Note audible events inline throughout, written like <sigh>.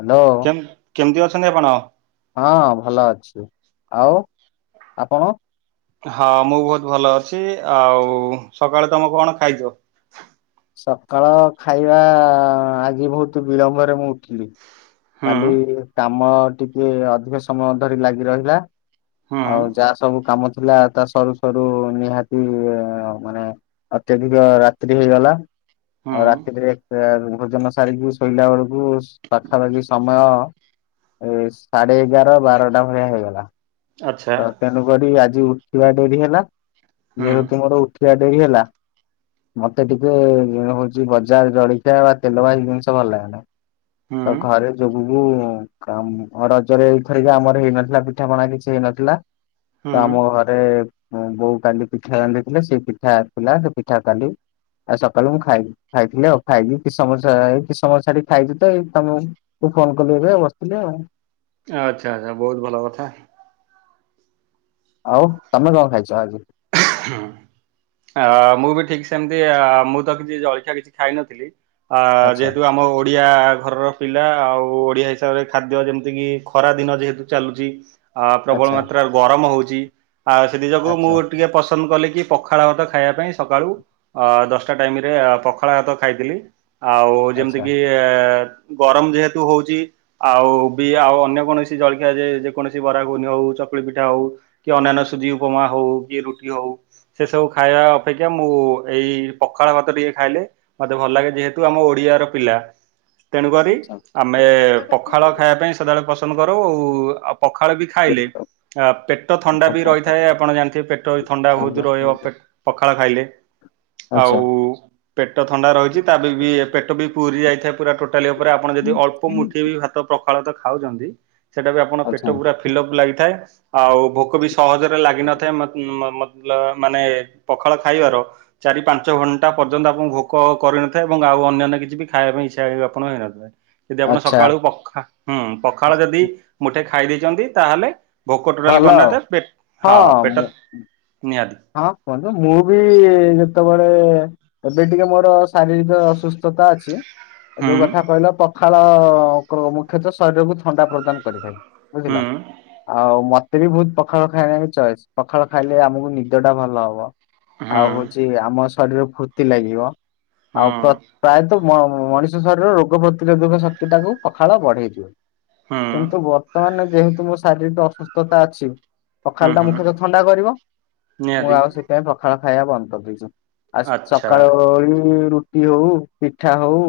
Hello କେମ କେମିତି ଅଛନ୍ତି ଆପଣ? ହଁ ଭଲ ଅଛି ଆଉ ଆପଣ? ହଁ ମୁଁ ବହୁତ ଭଲ ଅଛି। ଆଉ ସକାଳେ ତମକୁ କଣ ଖାଇଛ? ସକାଳ ଖାଇବା ଆଜି ବହୁତ ବିଳମ୍ବରେ ମୁଁ ଉଠିଲି। ହୁଁ କାଲି କାମ ଟିକେ ଅଧିକ ସମୟ ଧରି ଲାଗି ରହିଲା। ହୁଁ ଆଉ ଯାହା ସବୁ କାମ ଥିଲା ତା ସରୁ ସରୁ ନିହାତି ମାନେ ଅତ୍ୟଧିକ ରାତ୍ରି ହେଇଗଲା। ଆଉ ହୁଁ ରାତିିରେ ଶୋଇବାରୁ ଭୋଜନ ସାରିକି ଶୋଇଲା ବେଳକୁ ପାଖାପାଖି ସମୟ ଏ ସାଢେ ଏଗାର ବାରଟା ଭଳିଆ ହେଇଗଲା। ଆଚ୍ଛା ତ ତେଣୁକରି ଆଜି ଉଠିବା ଡେରି ହେଲା ହୁଁ ଯେହେତୁ ମୋର ଉଠି ସେଆ ଡେରି ହେଲା। ମତେ ଟିକେ ହଉଚ ବଜାର ଜଳଖିଆ ବା ତେଲ ବାଇ ଜିନିଷ ଭଲ ଲାଗେନା। ହୁଁ ତ ଘରେ ଯୋଗ କୁ କାମ୍ ରଜରେ ଏଇଥରିକା ଆମର ହେଇନଥିଲା ପିଠାପଣା କିଛି ହେଇନଥିଲା। ତ ହୁଁ ଆମ ଘରେ ବୋଉ କାଲି ପିଠା ବାନ୍ଧିଥିଲେ ସେ ପିଠା ଥୀଲା। ସେ ପିଠା କାଲି ଆଉ ସକାଳୁ ମୁଁ ଖାଇଲି ଖାଇଥିଲି ଆଉ ଖାଇଛିି କି ସମୟ ସା କିଛି ସମୟ ଛାଡିକି ଖାଇଛି ତ ଏଇ ତମ ଫୋନ କଲି ଏବେ ବସିଥିଲି ଆଉ। ଆଚ୍ଛା ଆଛା ବହୁତ ଭଲ କଥା। ଆଉ ତମେ କଣ ଖାଇଛ ଆଜି? ଆ ମୁଁ ବି ଠିକ ସେମିତି ମୁଁ ତ କିଛି ଜଳିଖିଆ କିଛି ଖାଇନଥିଲି। ଆ ଆଚ୍ଛା ଯେହେତୁ ଆମ ଓଡିଆ ଘରର ପିଲା ଆଉ ଓଡିଆ ହିସାବରେ ଖାଦ୍ୟ ଯେମିତି କିି ଖରା ଦିନ ଯେହେତୁ ଚାଲୁଛି ଆ ପ୍ରବଳ ଆଚ୍ଛା ମାତ୍ରାରେ ଗରମ ହଉଛି ଆ ସେଥିି ଯୋଗୁ ମୁଁ ଆଚ୍ଛା ଟିକେ ପସ କଲି କି ପଖାଳ ଭାତ ଖାଇବା ପାଇଁ ସକାଳୁ ଅ ଦଶଟା ଟାଇମ ରେ ପଖାଳ ଭାତ ଖାଇଥିଲି। ଆଉ ଯେମିତି ଆଚ୍ଛା କିି ଗରମ ଯେହେତୁ ହଉଛି ଆଉ ବି ଆଉ ଅନ୍ୟ କୌଣସି ଜଳଖିଆ ଯେ ଯେକୌଣସି ବରା ଗୁଗୁନି ହଉ ଚକୁଳି ପିଠା ହଉ କି ଅନ୍ୟନ୍ୟ ସୁଯି ଉପମା ହଉ କି ରୁ ହଉ ସେ ସବୁ ଖାଇବା ଅପେକ୍ଷା ମୁଁ ଏଇ ପଖାଳ ଭାତ ଟିକେ ଖାଇଲେ ମତେ ଭଲ ଲାଗେ। ଯେହେତୁ ଆମ ଓଡିଆର ପିଲା ତେଣୁକରି ଆମେ ପଖାଳ ଖାଇବା ପାଇଁ ସେଦେବେଳେ ପସନ୍ଦ କରୁ ଆଉ ପଖାଳ ବି ଖାଇଲେ ଆ ପେଟ ଥଣ୍ଡା ବି ଆଚ୍ଛା। ରହିଥାଏ ଆପଣ ଜାଣିଥିବେ ପେ ଥଣ୍ଡା ବହୁତ୍ ରହିବ ପଖାଳ ଖାଇଲେ। ଆଉ ଆଚ୍ଛା ପେଟ ଥଣ୍ଡା ରହିଛି ତା ବି ପେଟ ବି ପୁରୀ ପୁରୀ ଯାଇଥାଏ ପୁରା ଟୋଟାଲି ଉପରେ ଆପଣ ଯଦି ଅଳ୍ପ ମୁଠି ବି ଭାତ ପ୍ରଖାଳ ଖାଉଛନ୍ତି ସେଇଟା ବି ଆପଣଙ୍କ ପେଟ ଆଚ୍ଛା ପୁରା ଫିଲ୍ ଅପ ଲାଗିଥାଏ ଆଉ ଭୋକ ବି ସହଜରେ ଲାଗିିନଥାଏ ମତେ ଉ ମୋତେ ମାନେ ପଖାଳ ଖାଇବାର ଚାରି ପାଞ୍ଚ ଘଣ୍ଟା ପର୍ଯ୍ୟନ୍ତ ଆପଣ ଭୋକ କର କରିନଥାଏ ଏବଂ ଆଉ ଅନ୍ୟାନ୍ୟ କିଛି ବି ଖାଇବା ପାଇଁ ଇଚ୍ଛା ଆପଣ ଥାଏ। ଯଦି ଆପଣ ଆଚ୍ଛା ସକାଳୁ ପଖା ହୁଁ ପଖାଳ ଯଦି ମୁଠେ ଖାଇ ଦେଇେଇଛନ୍ତି ତାହେଲେ ଭୋକ ଟୋଟାଲି ଭଲ କରନା ଆଉ ପେ ହଁ ପେଟ ନିହାତି ହଁ କୁହନ୍ତୁ ମୁଁ ବି ଯେତେବେଳେ ଏବେ ଟିକେ ମୋର ଶାରୀରିକ ଅସୁସ୍ଥତା ଅଛି ହୁଁ ଯୋଉ କଥା କହିଲ ପଖାଳ ମୁଖ୍ୟତଃ ଶରୀରକୁ ଥଣ୍ଡା ପ୍ରଦାନ କରିଥାଏ। ବୁଝିଲ ହୁଁ ଆଉ ମ ମୋତେ ବି ବହୁତ ପଖାଳ ଖାଇ ବା ଇ ଚଏସ୍ ପଖାଳ ଖାଇଲେ ଆମକୁ ନିଦ ଟା ଭଲ ହବ। ଆଉ ହୁଁ। ହଉଛି ଆମ ଶରୀରରେ ଫୁର୍ତ୍ତି ଲାଗିବ ଆଉ ହଁ ପ୍ର ପ୍ରାୟତଃ ମଣିଷ ଶରୀରର ରୋଗ ପ୍ରତିରୋଧକ ଶକ୍ତି ଟାକୁ ପଖାଳ ବଢେଇ ଦିଏ। ହୁଁ କିନ୍ତୁ ବର୍ତ୍ତମାନ ଯେହେତୁ ମୋ ଶାରୀରିକ ଅସୁସ୍ଥତା ଅଛି। ପଖାଳ ହୁଁ ଟା ହୁଁ ମୁଖ୍ୟତ ଥଣ୍ଡା କରିବ ମୁଁ ନିହାତି ଆଉ ସେଥିପାଇଁ ପଖାଳ ଖାଇବା ବନ୍ଦ କରିଦେଇଛି। ଆଉ ଆଚ୍ଛା ସକାଳଳେ ରୁଟି ହଉ ପିଠା ହଉ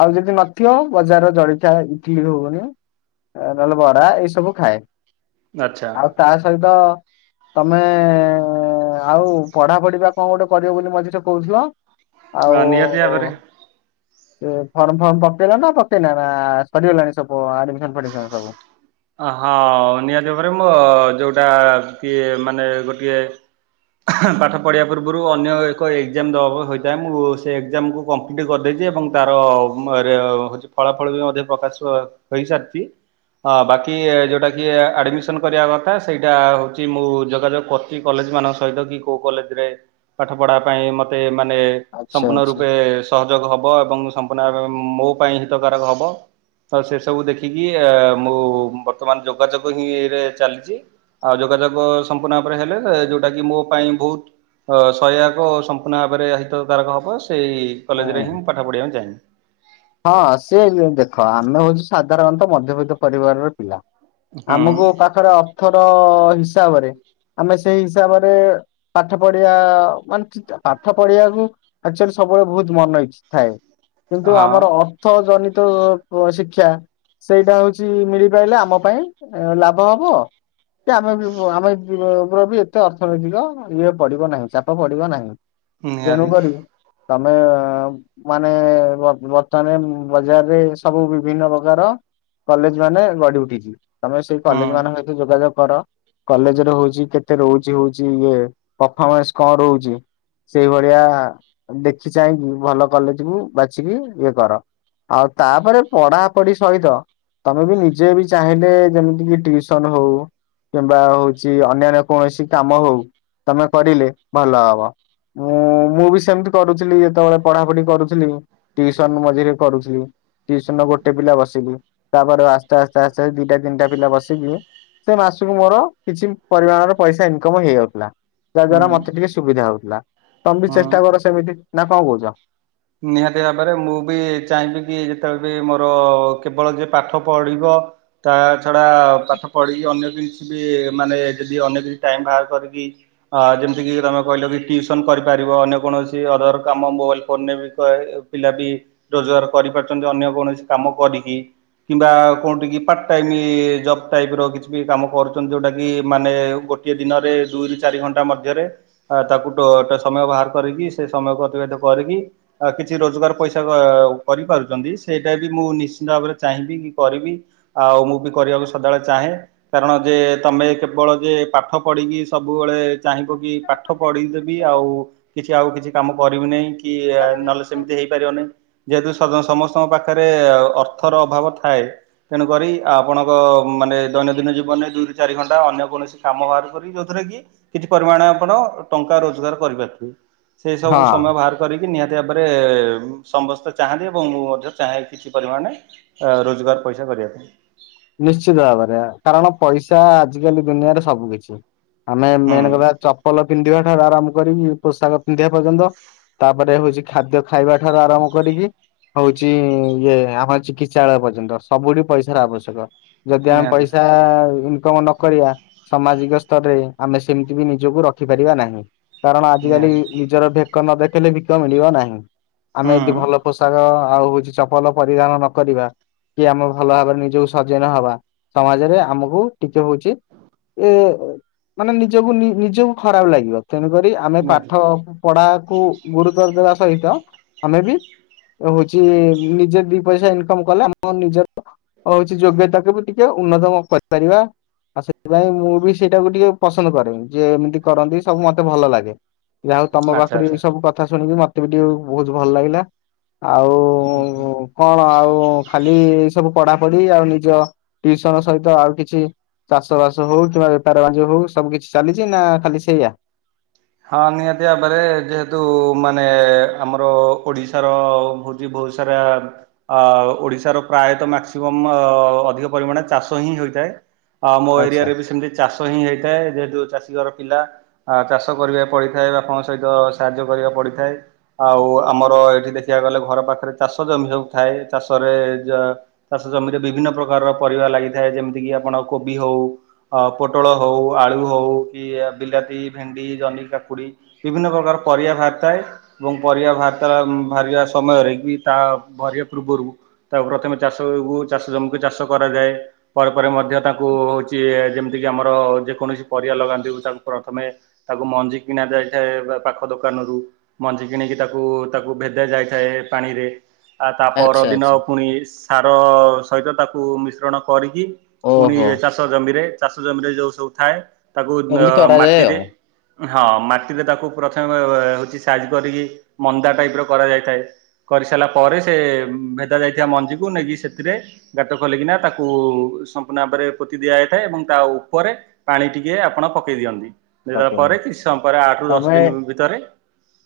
ଆଉ ଯଦି ନଥିବ ବଜାର ଜଳଖିଆ ଇଟିଲୀ ଘୁଂହୁନି ନଲେ ବରା ଏଇ ସବୁ ଖାଏ। ଆଚ୍ଛା ଆଉ ତା ସହିତ ତମେ ଆଉ ପଢା ପଢିିବା କଣ ଗୋଟେ କରିବ ବୋଲି ମଝିରେ କହୁଥିଲ। ଆ, ନିହାତି ଭାବରେ ଆଉ ସେ ଫର୍ମ ଫର୍ମ ପକେଇଲା ନା ପକେଇଲା ନା ସରିଗଲାଣି ସବୁ ଆ ହଁ ନିହାତି ଭାବରେ ମୋ ଯୋଉଠି ଏଟା କିଏ ମାନେ ଗୋଟିଏ ପାଠ ପଢିବା ପୂର୍ବରୁ ଅନ୍ୟ ଏକ ଏକ୍ଜାମ ଦେବା ହୋଇଥାଏ ମୁଁ ସେ ଏକ୍ଜାମକୁ କମ୍ପ୍ଲିଟି କରିଦେଇ ଏବଂ ତାର ହଉଛି ଫଳା ଫଳ ବି ମଧ୍ୟ ପ୍ରକାଶ ହେଇସାରିଛି। ହଁ ବାକି ଯୋଉଟା କି ଆଡମିସନ କରିବା କଥା ସେଇଟା ହଉଛି ମୁଁ ଯୋଗାଯୋଗ କରଛି କଲେଜ ମାନଙ୍କ ସହିତ କି କୋଉ କଲେଜରେ ପାଠ ପଢା ପାଇଁ ମତେ ଆଚ୍ଛା ସମ୍ପୂର୍ଣ ଆଚ୍ଛା ରୂପେ ସହଯୋଗ ହବ ହେବ ଏବଂ ସମ୍ପୂର୍ଣ୍ଣ ଭାବେ ମୋ ପାଇଁ ହିତକାରକ ହବ ସେସବୁ ଦେ ଖିକି ମୁଁ ବର୍ତ୍ତମାନ ଯୋଗାଯୋଗ ହିଁରେ ଚାଲିଛି ଆଉ ଯୋଗାଯୋଗ ସମ୍ପୂର୍ଣ୍ଣ ହେଲେ ଯୋଉଟା କି ମୋ ପାଇଁ ବହୁତ ସହାୟକ ସମ୍ପୂର୍ଣ ଭାବରେ ହିତକାରକ ହବ। ସେଇ କଲେଜରେ ହଁ। ହିଁ ମୁଁ ପାଠ ପଢ଼ିବାକୁ ଚାହବି। ହଁ ସିଏ ଦେଖ, ଆମେ ହଉଛୁ ସାଧାରଣତଃ ମଧ୍ୟବିତ୍ତ ପରିବାରର ପିଲା ହୁଁ ଆମକୁ ପାଖରେ ଅର୍ଥର ହିସାବରେ ଆମେ ସେଇ ହିସାବରେ ପାଠ ପଢ଼ିଆ, ମାନେ ପାଠ ପଢିବାକୁ ଆକୁଚୁଆଲି ସବୁବେଳେ ବହୁତ ମନ ଇ ଥାଏ, କିନ୍ତୁ ଆମର ହଁ ଅର୍ଥ ଜନିତ ଶିକ୍ଷା ସେଇଟା ହଉଛି ମିଳିପାଇଲେ, ଆମ ପାଇଁ ଲାଭ ହବ। କି ଆମେ ବି ଆମେ ବି ଏତେ ଅର୍ଥନୈତିକ ଇଏ ପଡିବ ନାହିଁ, ଚାପ ପଡିବ ନାହିଁ। ହଁ ଆ <unintelligible> ରିକ ତେଣୁକରି ତମେ ମାନେ? ମାନେ, ବଜାରରେ ସବୁ ବିଭିନ୍ନ ପ୍ରକାର କଲେଜ ମାନେ ଗଢ଼ି ଉଠିଛି। ତମେ ସେଇ ହୁଁ କଲେଜ ମାନଙ୍କ ଏତ ଯୋଗାଯୋଗ କର କଲେଜ ର ହଉଛି, କେତେ ରହୁଛି ହଉଛି ଇଏ ପରଫମାନ୍ସ କଣ ରହୁଛି? ସେଇ ଭଳିଆ ଦେଖି ଚାହିଁକି ଭଲ କଲେଜକୁୁ ବାଛିିକି ଇଏ କର। ଆଉ ତାପରେ ପଢାପଢି ସହିତ ତମେ ବି ନିଜେ ବି ଚାହିଁଲେ, ଯେମିତିକ ଟିଉସନ ହଉ କିମ୍ବା ହଉଛି ଅନ୍ୟାନ୍ୟ କୌଣସି କାମ ହଉ ତମେ କରିଲେ ଭଲ ହବ, ମୁଁ, ମୁଁ ବି ସେମିତି କରୁଥିଲି, ଯେତେବେଳେ ପଢାପଢି କରୁଥିଲି, ଟିଉସନ ମଝିରେ କରୁଥିଲି। ଟିସନ ଗୋଟେ ପିଲା ବସିକି, ତାପରେ ଆସ୍ତେ ଆସ୍ତେ ଆସ୍ତେ ଦିଟା ତିନିଟା ପିଲା ବସିକି ସେ ମାସକୁ ମୋର କିଛି ପରିମାଣର ପଇସା ଇନକମ ହେଇଯାଉଥିଲା। ଯାହା ହୁଁ ଦ୍ଵାରା ମତେ ଟିକେ ସୁବିଧା ହଉଥିଲା, ତମେ ବି ହୁଁ। ଚେଷ୍ଟା କର ସେମିତି, ନା କଣ କହୁଛ? ନିହାତି ଭାବରେ ମୁଁ ବି ଚାହିଁବି କି ଯେତେବେଳେ ବି ମୋର କେବଳ ଯ ପାଠ ପଢିବ ତା ଛଡା ପାଠ ପଢିକି ଅନ୍ୟ କିଛି ବି ମାନେ, ଯଦି ଅନ୍ୟ କିଛି ଟାଇମ ବାହାର କରି ଯେମିତି କିି ତମେ କହିଲ କି ଟିଉସନ କରିପାରିବ, ଅନ୍ୟ କୌଣସି ଅଦର କାମ, ମୋବାଇଲ ପ <unintelligible> ବି ପିଲା ବି ରୋଜଗାର କରିପାରୁଛନ୍ତି ଅନ୍ୟ କୌଣସି କାମ କରିକି କିମ୍ବା କୋଉଠ କିି ପାର୍ଟ ଟାଇମ ଜବ ଟାଇପ ର କିଛି ବି କାମ କରୁଛନ୍ତି ଯୋଉଟା କି ମାନେ ଗୋଟିଏ ଦିନରେ ଦୁରୁ ଚାରି ଘଣ୍ଟା ମଧ୍ୟରେ ତାକୁ ସମୟ ବାହାର କରିକି ସେ ସମୟ କର କି <unintelligible> କିଛି ରୋଜଗାର ପଇସା କରିପାରୁଛନ୍ତି, ସେଇଟା ବି ମୁଁ ନିଶ୍ଚିନ୍ତ ଭାବରେ ଚାହିଁବି କି କରିବି? ଆଉ ମୁଁ ବି କରିବାକୁ ସଦାବେଳେ ଚାହେଁ, କାରଣ -ଯେ ତମେ କେବଳ ଯେ ପାଠ ପଢିକି ସବୁବେଳେ ଚାହିଁବ କି ପାଠ ପଢିଦେବି ଆଉ କିଛି ଆଉ କିଛି କାମ କରିବି ନାହିଁ କି ନହେଲେ ସେମିତି ହେଇପାରିବନି। ଯେହେତୁ ସମସ୍ତଙ୍କ ପାଖରେ ଅର୍ଥର ଅଭାବ ଥାଏ, ତେଣୁକରି ଆପଣଙ୍କ ମାନେ ଦୈନନ୍ଦିନ ଜୀବନରେ ଦୁଇରୁ ଚାରି ଘଣ୍ଟା ଅନ୍ୟ କୌଣସି କାମ ବାହାର କରିବ, ଯୋଉଥିରେ କି କିଛି ପରିମାଣ ଆପଣ ଟଙ୍କା ରୋଜଗାର କରିପାରୁଥିବେ, ସେ ସବୁ ହଁ। ସମୟ ବାହାର- କରିକି ନିହାତି ଭାବରେ ସମସ୍ତେ ଚାହାନ୍ତି ଏବଂ ମୁଁ ମଧ୍ୟ ଚାହେ କିଛି ପରିମାଣ ରୋଜଗାର ପଇସା ସେ କରିବା ପାଇଁ ନିଶ୍ଚିତ ଭାବରେ, କାରଣ ପଇସା ଆଜିକାଲି ଦୁନିଆରେ ସବୁ କିିଛି। ଆମେ ମେନ୍ ହୁଁ କଥା ଚପଲ ପିନ୍ଧିବା ଠାରୁ ଆରାମ କରିକି ପୋଷାକ ପିନ୍ଧିବା ପର୍ଯ୍ୟନ୍ତ ତାପରେ ହଉଛି ଖାଦ୍ୟ ଖାଇବା ଠାରୁ ଆରମ୍ଭ କରିକି ହଉଛି ଇଏ ଆମର ଚିକିତ୍ସାଳୟ ପର୍ଯ୍ୟନ୍ତ ସବୁଠି ପଇସାର ଆବଶ୍ୟକ। ଯଦି ଆମେ ନିହାତି ପଇସା <unintelligible> କରିବା ସାମାଜିକ ସ୍ତରରେ ଆମେ ସେମିତି ବି ନିଜକୁ ରଖିପାରିବା ନାହିଁ। କାରଣ -ଆଜିକାଲି ନିହାତି ନିଜର ଭେକ ନ ଦେଖେଇଲେ ଭିକ ମିଳିବ ନାହିଁ। ଆମେ ହୁଁ ଯଦି ଭଲ ପୋଷାକ ଆଉ ହଉଛି ଚପଲ ପରିଧାନ ନକରିବା କି ଆମେ ଭଲ ଭାବରେ ନିଜକୁ ସଜ ନହବା, ସମାଜରେ ଆମକୁ ଟିକେ ହଉଚି ଏ ମାନେ ନିଜକୁ, ନିଜକୁ ଖରାପ ଲାଗିବ। ତେଣୁକରି ଆମେ ପାଠ ନିହାତି ପଢାକୁ ଗୁରୁତର ଦେବା ସହିତ ଆମେ ବି ହଉଛି, ନିଜେ ଦି ପଇସା ଇନକମ କଲେ ଆମ ନିଜର ହ ଟ ଉନ୍ନତ କରିପାରିବା ଆଉ ସେଥିପାଇଁ ମୁଁ ବି ସେଇଟାକୁ ଟିକେ ପସନ୍ଦ କରେ ଯିଏ ଏମିତି କରନ୍ତି ସବୁ ମତେ ଭଲ ଲାଗେ। ଯା ହଉ ତମ ଆଚ୍ଛା ପାଖରୁ ଏ ଆଚ୍ଛା ସବୁ କଥା ଶୁଣିକି ମତେ ବି ଟିକେ ବହୁତ ଭଲ ଲାଗିଲା। ଆଉ ହୁଁ ହୁଁ। କଣ ଆଉ ଖାଲି ଏ ସବୁ ପଡାପଢି ଆଉ ନିଜ ଟିୟୁସନ୍ ସହିତ ଆଉ କିଛି ଚାଷ ବାସ ହଉ କିମ୍ବା ବେପାର ବାଣିଜ୍ୟ ହଉ ସବୁ କିଛି ଚାଲିଛି ନା ଖାଲି ସେଇଆ? ହଁ ନିହାତି ଭାବରେ ଯେହେତୁ ମାନେ ଆମର ଓଡିଶାର ହଉଛି ବହୁତ ବହୁସାରା ଅ ଓଡିଶାର ପ୍ରାୟତଃ ମାକ୍ସିମମ୍ ସଅଧିକ ପରିମାଣ ଚାଷ ହିଁ ହୋଇଥାଏ। ଥାଏ ମୋ ଆଚ୍ଛା ଏରିଆରେ ସେମିତି ଚାଷ ହିଁ ହେଇଥାଏ ଯେହେତୁ ଚାଷୀ ଘର ପିଲା ଚାଷ ଚାଷ କରିବାକୁ ପଡିଥାଏ ବାପା ଙ୍କ ସହିତ ସାହାଯ୍ୟ କରିବାକୁ ପଡିଥାଏ ତ ଆଉ ଆମର ଏଇଠି ଦେଖିବାକୁ ଗଲେ ଘର ପାଖରେ ଚାଷ ଜମି ସବୁ ଥାଏ ଚାଷରେ ଯ ଚାଷ ଚାଷ ଜମିରେ ବିଭିନ୍ନ ପ୍ରକାରର ପରିବା ଲାଗିଥାଏ ଯେମିତି କି ଆପଣ କୋବି ହଉ ଅ ପୋଟଳ ହଉ ଆଳୁ ହଉ କି ବିଲାତି ଭେଣ୍ଡି ଭେଣ୍ଡି ଜହ୍ନି କାକୁଡି ବିଭିନ୍ନ ପ୍ରକାର ପରିବା ବାହାରିଥାଏ ଏବଂ ପରିବା ବାହାତା ଏମ୍ ବାହାରିବା ସମୟ ରେ କି ତା ଭରିବା ପୂର୍ବରୁ ତାକୁ ପ୍ରଥମେ ଚାଷକୁ ଚାଷ ଜମିକୁ ଚାଷ କରାଯାଏ। ପରେ ପରେ ମଧ୍ୟ ତାଙ୍କୁ ହଉଛି ଯେମିତି କିି ଆମର ଯେକୌଣସି ପରିବା ଲଗାନ୍ତି ତାକୁ ପ୍ରଥମେ ତାକୁ ମଞ୍ଜି କିଣା ଯାଇଥାଏ ପାଖ ଦୋକାନରୁୁ ମଞ୍ଜି କିଣିକି ତାକୁ ତାକୁ ଭେଦା ଯାଇଥାଏ। ପାଣିରେ ଆ ତା ପର ଆଚ୍ଛା ଦିନ ଆଚ୍ଛା ପୁଣି ସାର ସହିତ ତାକୁ ମିଶ୍ରଣ କରି କି ପୁଣି ଓହୋ ଚାଷ ଜମିରେ ଚାଷ ଜମିରେ ଯୋଉ ସବୁ ଥାଏ ତାକୁ ବ ଏମିତି କରାଯାଏ ମାଟିରେ ଆଉ। ହଁ ମାଟିରେ ତାକୁ ପ୍ରଥମେ ବେ ହଉଛି ସାଇଜ କରିକି ମନ୍ଦା ଟାଇପ ର କରାଯାଇଥାଏ। କରିସାରିଲା ପରେ ସେ ଭେଦା ଯାଇଥିବା ମଞ୍ଜିକୁ ନେଇକି ସେଥିରେ ଗାତ ଖୋଲିକିନା ତାକୁ ସମ୍ପୂର୍ଣ୍ଣ ଭାବରେ ପୋତି ଦିଆଯାଇଥାଏ ଏବଂ ତା ଉପରେ ପାଣି ଟିକେ ଆପଣ ପକେଇ ଦିଅନ୍ତି। ଭିଜେଇ ଦେବା ଓକେ ପରେ କିଛି ସମୟ ପରେ ଆଠ ରୁ ଦଶ ଦିନ ଭିତରେ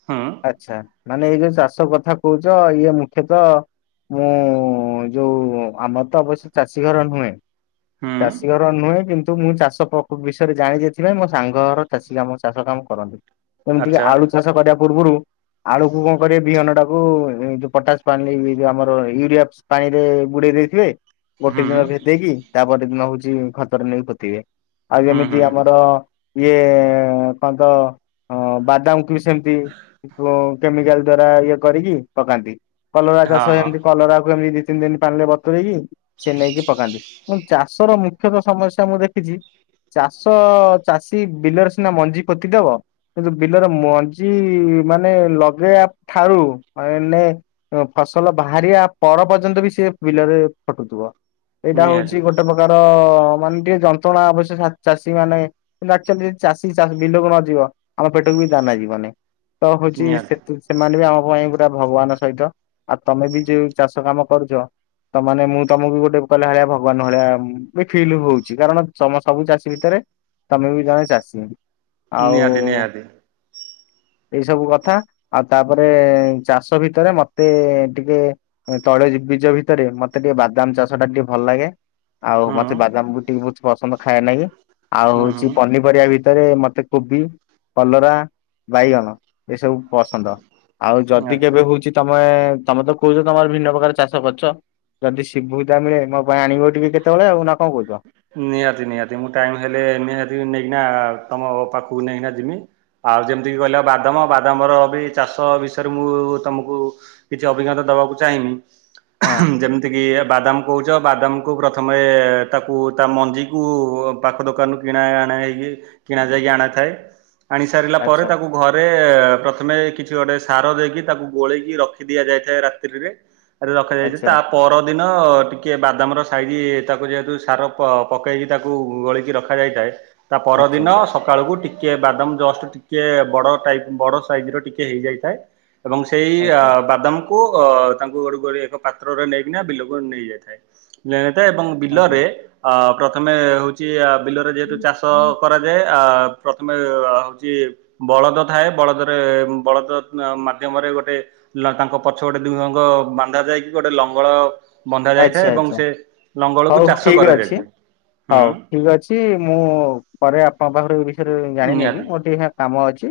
ହୁଁ ଆଛା ମାନେ ଏଇ ଯୋଉ ଚାଷ କଥା କହୁଛ ଇଏ ମୁଖ୍ୟତ ମୁଁ ଯୋଉ ଆମର ତ ଅବଶ୍ୟ ଚାଷୀ ଘର ନୁହେଁ। ହୁଁ ଚାଷୀ ଘର ନୁହେଁ କି ନ୍ତୁ ମୁଁ ଚାଷ ପ୍ରକୁ ବିଷୟରେ ଜାଣି ଏଥିପାଇଁ ମୋ ସାଙ୍ଗ ଘର ଚାଷୀ କାମ ଚାଷ କାମ କରନ୍ତି। ଏମିତିକି ଆଚ୍ଛା ଆଳୁ ଚାଷ କରିବା ପୂର୍ବରୁ ଆଳୁକୁ କଣ କରିବେ ବିହନ ଟାକୁ ଏ ଯୋଉ ପଟାସ ପାଣିରେ ୟୁ ଆମର ୟୁରିଆ ପାଣି ରେ ବୁଡେଇ ଦେଇଥିବେ ଗୋଟେ ହୁଁ ଦିନ ଭେଦେଇକି ତାପରଦିନ ହଉଛି ଖତରେ ନେଇକି ପୋତିିବେ। ଆଉ ହୁଁ ଯେମିତି ହୁଁ ହୁଁ ଆମର ଇଏ କହନ୍ତ ଅ ବାଦାମ କୁ ସେମିତି ଉ କେମିକାଲ ଦ୍ଵାରା ଇଏ କରିକି ପକାନ୍ତି। କଲରା ହଁ ଚାଷ ହଁ ଏମିତି କଲରାକୁ ଏମିତି ଦି ତିନି ଦିନ ପାଣିିରେ ବତୁରେଇକି ସେ ନେଇକି ପକାନ୍ତି। ମୁଁ ଚାଷର ମୁଖ୍ୟତଃ ସମସ୍ୟା ମୁଁ ଦେଖିଛି। ଚାଷ ଚାଷୀ ବିଲରେ ସିନା ମଞ୍ଜି ପୋତିଦବ କିନ୍ତୁ ବିଲରେ ମଞ୍ଜି ମାନେ ଲଗେଇବା ଠାରୁ ମାନେ ଫସଲ ବାହାରିବା ପର ପର୍ଯ୍ୟନ୍ତ ବି ସେ ବିଲରେ ଖଟୁଥିବ ଏଇଟା ନିହାତି ହଉଛି ଗୋଟେ ପ୍ରକାର ଅ ମାନେ ଟିକେ ଯନ୍ତ୍ରଣା ଅବଶ୍ୟ ଚା ଚାଷୀ ମାନେ ଆକଚୁଆଲି ଯଦି ଚାଷୀ ଚାଷ ବିଲକୁ ନ ଯିବ ଆମ ପେଟକୁ ଦାନା ଜୀବନି ତ ହଉଛି ନିହାତି ସେତୁ ସେମାନେ ବି ଆମ ପାଇଁ ପୁରା ଭଗବାନ ସହିତ ଆଉ ତମେ ବି ଯୋଉ ଚାଷ କାମ କରୁଛ ତ ମାନେ ମୁଁ ତମକୁ ଗୋଟେ ଭଳିଆ ଭଗବାନ ଭଳିଆ ବି ଫିଲ୍ ହଉଛି କାରଣ ତମ ସବୁ ଚାଷୀ ଭିତରେ ତମେ ବି ଜଣେ ଚାଷୀ। ନିଆତି ଆଉ ନିହାତି। <inaudible> ଏଇ ସବୁ କଥା ଆଉ ତାପରେ ଚାଷ ଭିତରେ ମତେ ଟିକେ ତଳେ ଯି- ବୀଜ ଭିତରେ ମତେ ଟିକେ ବାଦାମ ଚାଷ ଜିନିଷ ଟା ଟିକେ ଭଲ ଲାଗେ ଆଉ ହୁଁ ମତେ ବାଦାମ ବି ଟିକେ ବ ପସନ୍ଦ ଖାଏବା ଲାଗି। ଆଉ ହୁଁ ହଉଛି ହୁଁ ପନିପରିବା ଭି ତରେ ମତେ କୋବି କଲରା ବାଇଗଣ ଏସବୁ ପସନ୍ଦ ଆଉ ଯଦି ଆଚ୍ଛା। କେବେ ହଉଛି ତମେ ତମେ ତ କହୁଛ ତମର ଭିନ୍ନ ପ୍ରକାର ଚାଷ ଗଛ ଯଦି ସିଭୁ ଧା ମିଳେ ମୋ ପାଇଁ ଆଣିବ ଟିକେ କେତେବେଳେ ଆଉ କଣ କହୁଛ ନିହାତି ନିହାତି ମୁଁ ଟାଇମ ହେଲେ ନିହାତି ନେଇକିନା ତମ ପାଖକୁ ନେଇକିନା ଜିମି। ଆଉ ଯେମିତିକ କହିଲ ବାଦାମ ବାଦାମ ର ବି ଚାଷ ବିଷୟରେ ମୁଁ ତମକୁ କିଛି ଅଭିଜ୍ଞତା ବାକୁ ଚାହିଁମି ହଁ ଯେମିତି କି ବାଦାମ କହୁଛ ବାଦାମ କୁ ପ୍ରଥମେ ତାକୁ ତା ମଞ୍ଜିକୁ ପାଖ ଦୋକାନରୁୁ କିଣା ଆ ହେଇକି କିଣା ଯାଇକି ଆଣାଥାଏ। ଆଣି ସାରିଲା ପରେ ଆଚ୍ଛା। ତାକୁ ଘରେ ପ୍ରଥମେ କିଛି ଗୋଟେ ସାର ଦେଇକି ତାକୁ ଗୋଳେଇକି ରଖି ଦିଆଯାଇଥାଏ ରାତ୍ରିରେ ଏ ରଖାଯାଇଛି ଆଚ୍ଛା ତା ପରଦିନ ଟିକେ ବାଦାମର ସାଇଜ ତାକୁ ଯେହେତୁ ସାର ପକେଇକି ତାକୁ ଗୋଳିକି ରଖାଯାଇଥାଏ ତା ଆଚ୍ଛା ପରଦିନ ସକାଳକୁ ଟି କେ ବାଦାମ ଜଷ୍ଟ ଟିକେ ବଡ ଟାଇପ ବଡ ସାଇଜ ର ଟିକେ ହେଇଯାଇଥାଏ। ଏବଂ ସେଇ ଆଚ୍ଛା ବାଦାମ ଅ ତାଙ୍କୁ ଘର ଏକ ପାତ୍ରରେ ନେଇକିନା ବିଲକୁ ନେଇଯାଇଥାଏ। ଏବଂ ଆଚ୍ଛା ବିଲରେ ଆ ପ୍ରଥମେ ହେଉଛି ବିଲରେ ଯେହେତୁ ଚାଷ କରାଯାଏ। ଆ ପ୍ରଥମେ ହଉଛି ବଳଦ ଥାଏ ବଳଦରେ ବଳଦ ମାଧ୍ୟମରେ ଗୋଟେ ତାଙ୍କ ପଛ ଗୋଟେ ଦୁହଁଙ୍କ ବାନ୍ଧା ଯାଇକି ଗୋଟେ ଲଙ୍ଗଳ ବନ୍ଧା ଯାଇଥାଏ ଆଚ୍ଛା ଏବଂ ଆଚ୍ଛା। ସେ ଲଙ୍ଗଳକୁ ହଉ ଚାଷ ଠିକ ଅଛି କରାଯାଇଥାଏ। ହୁଁ ହଉ ଠିକ ଅଛି ମୁଁ ପରେ ଆପଣଙ୍କ ପାଖରୁ ଜାଣିନେବି ନିହାତି ମୋର ଟିକେ କାମ ଅଛି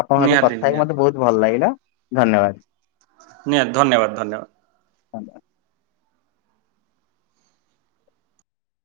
ଆପଣଙ୍କହିତ ନିହାତି କଥା ହେଇକି ନିହାତି ମତେ ବହୁତ ଭଲ ଲାଗିଲା। ଧନ୍ୟବାଦ। ନିହାତୀ ଧନ୍ୟବାଦ ଧନ୍ୟବାଦ। <unintelligible>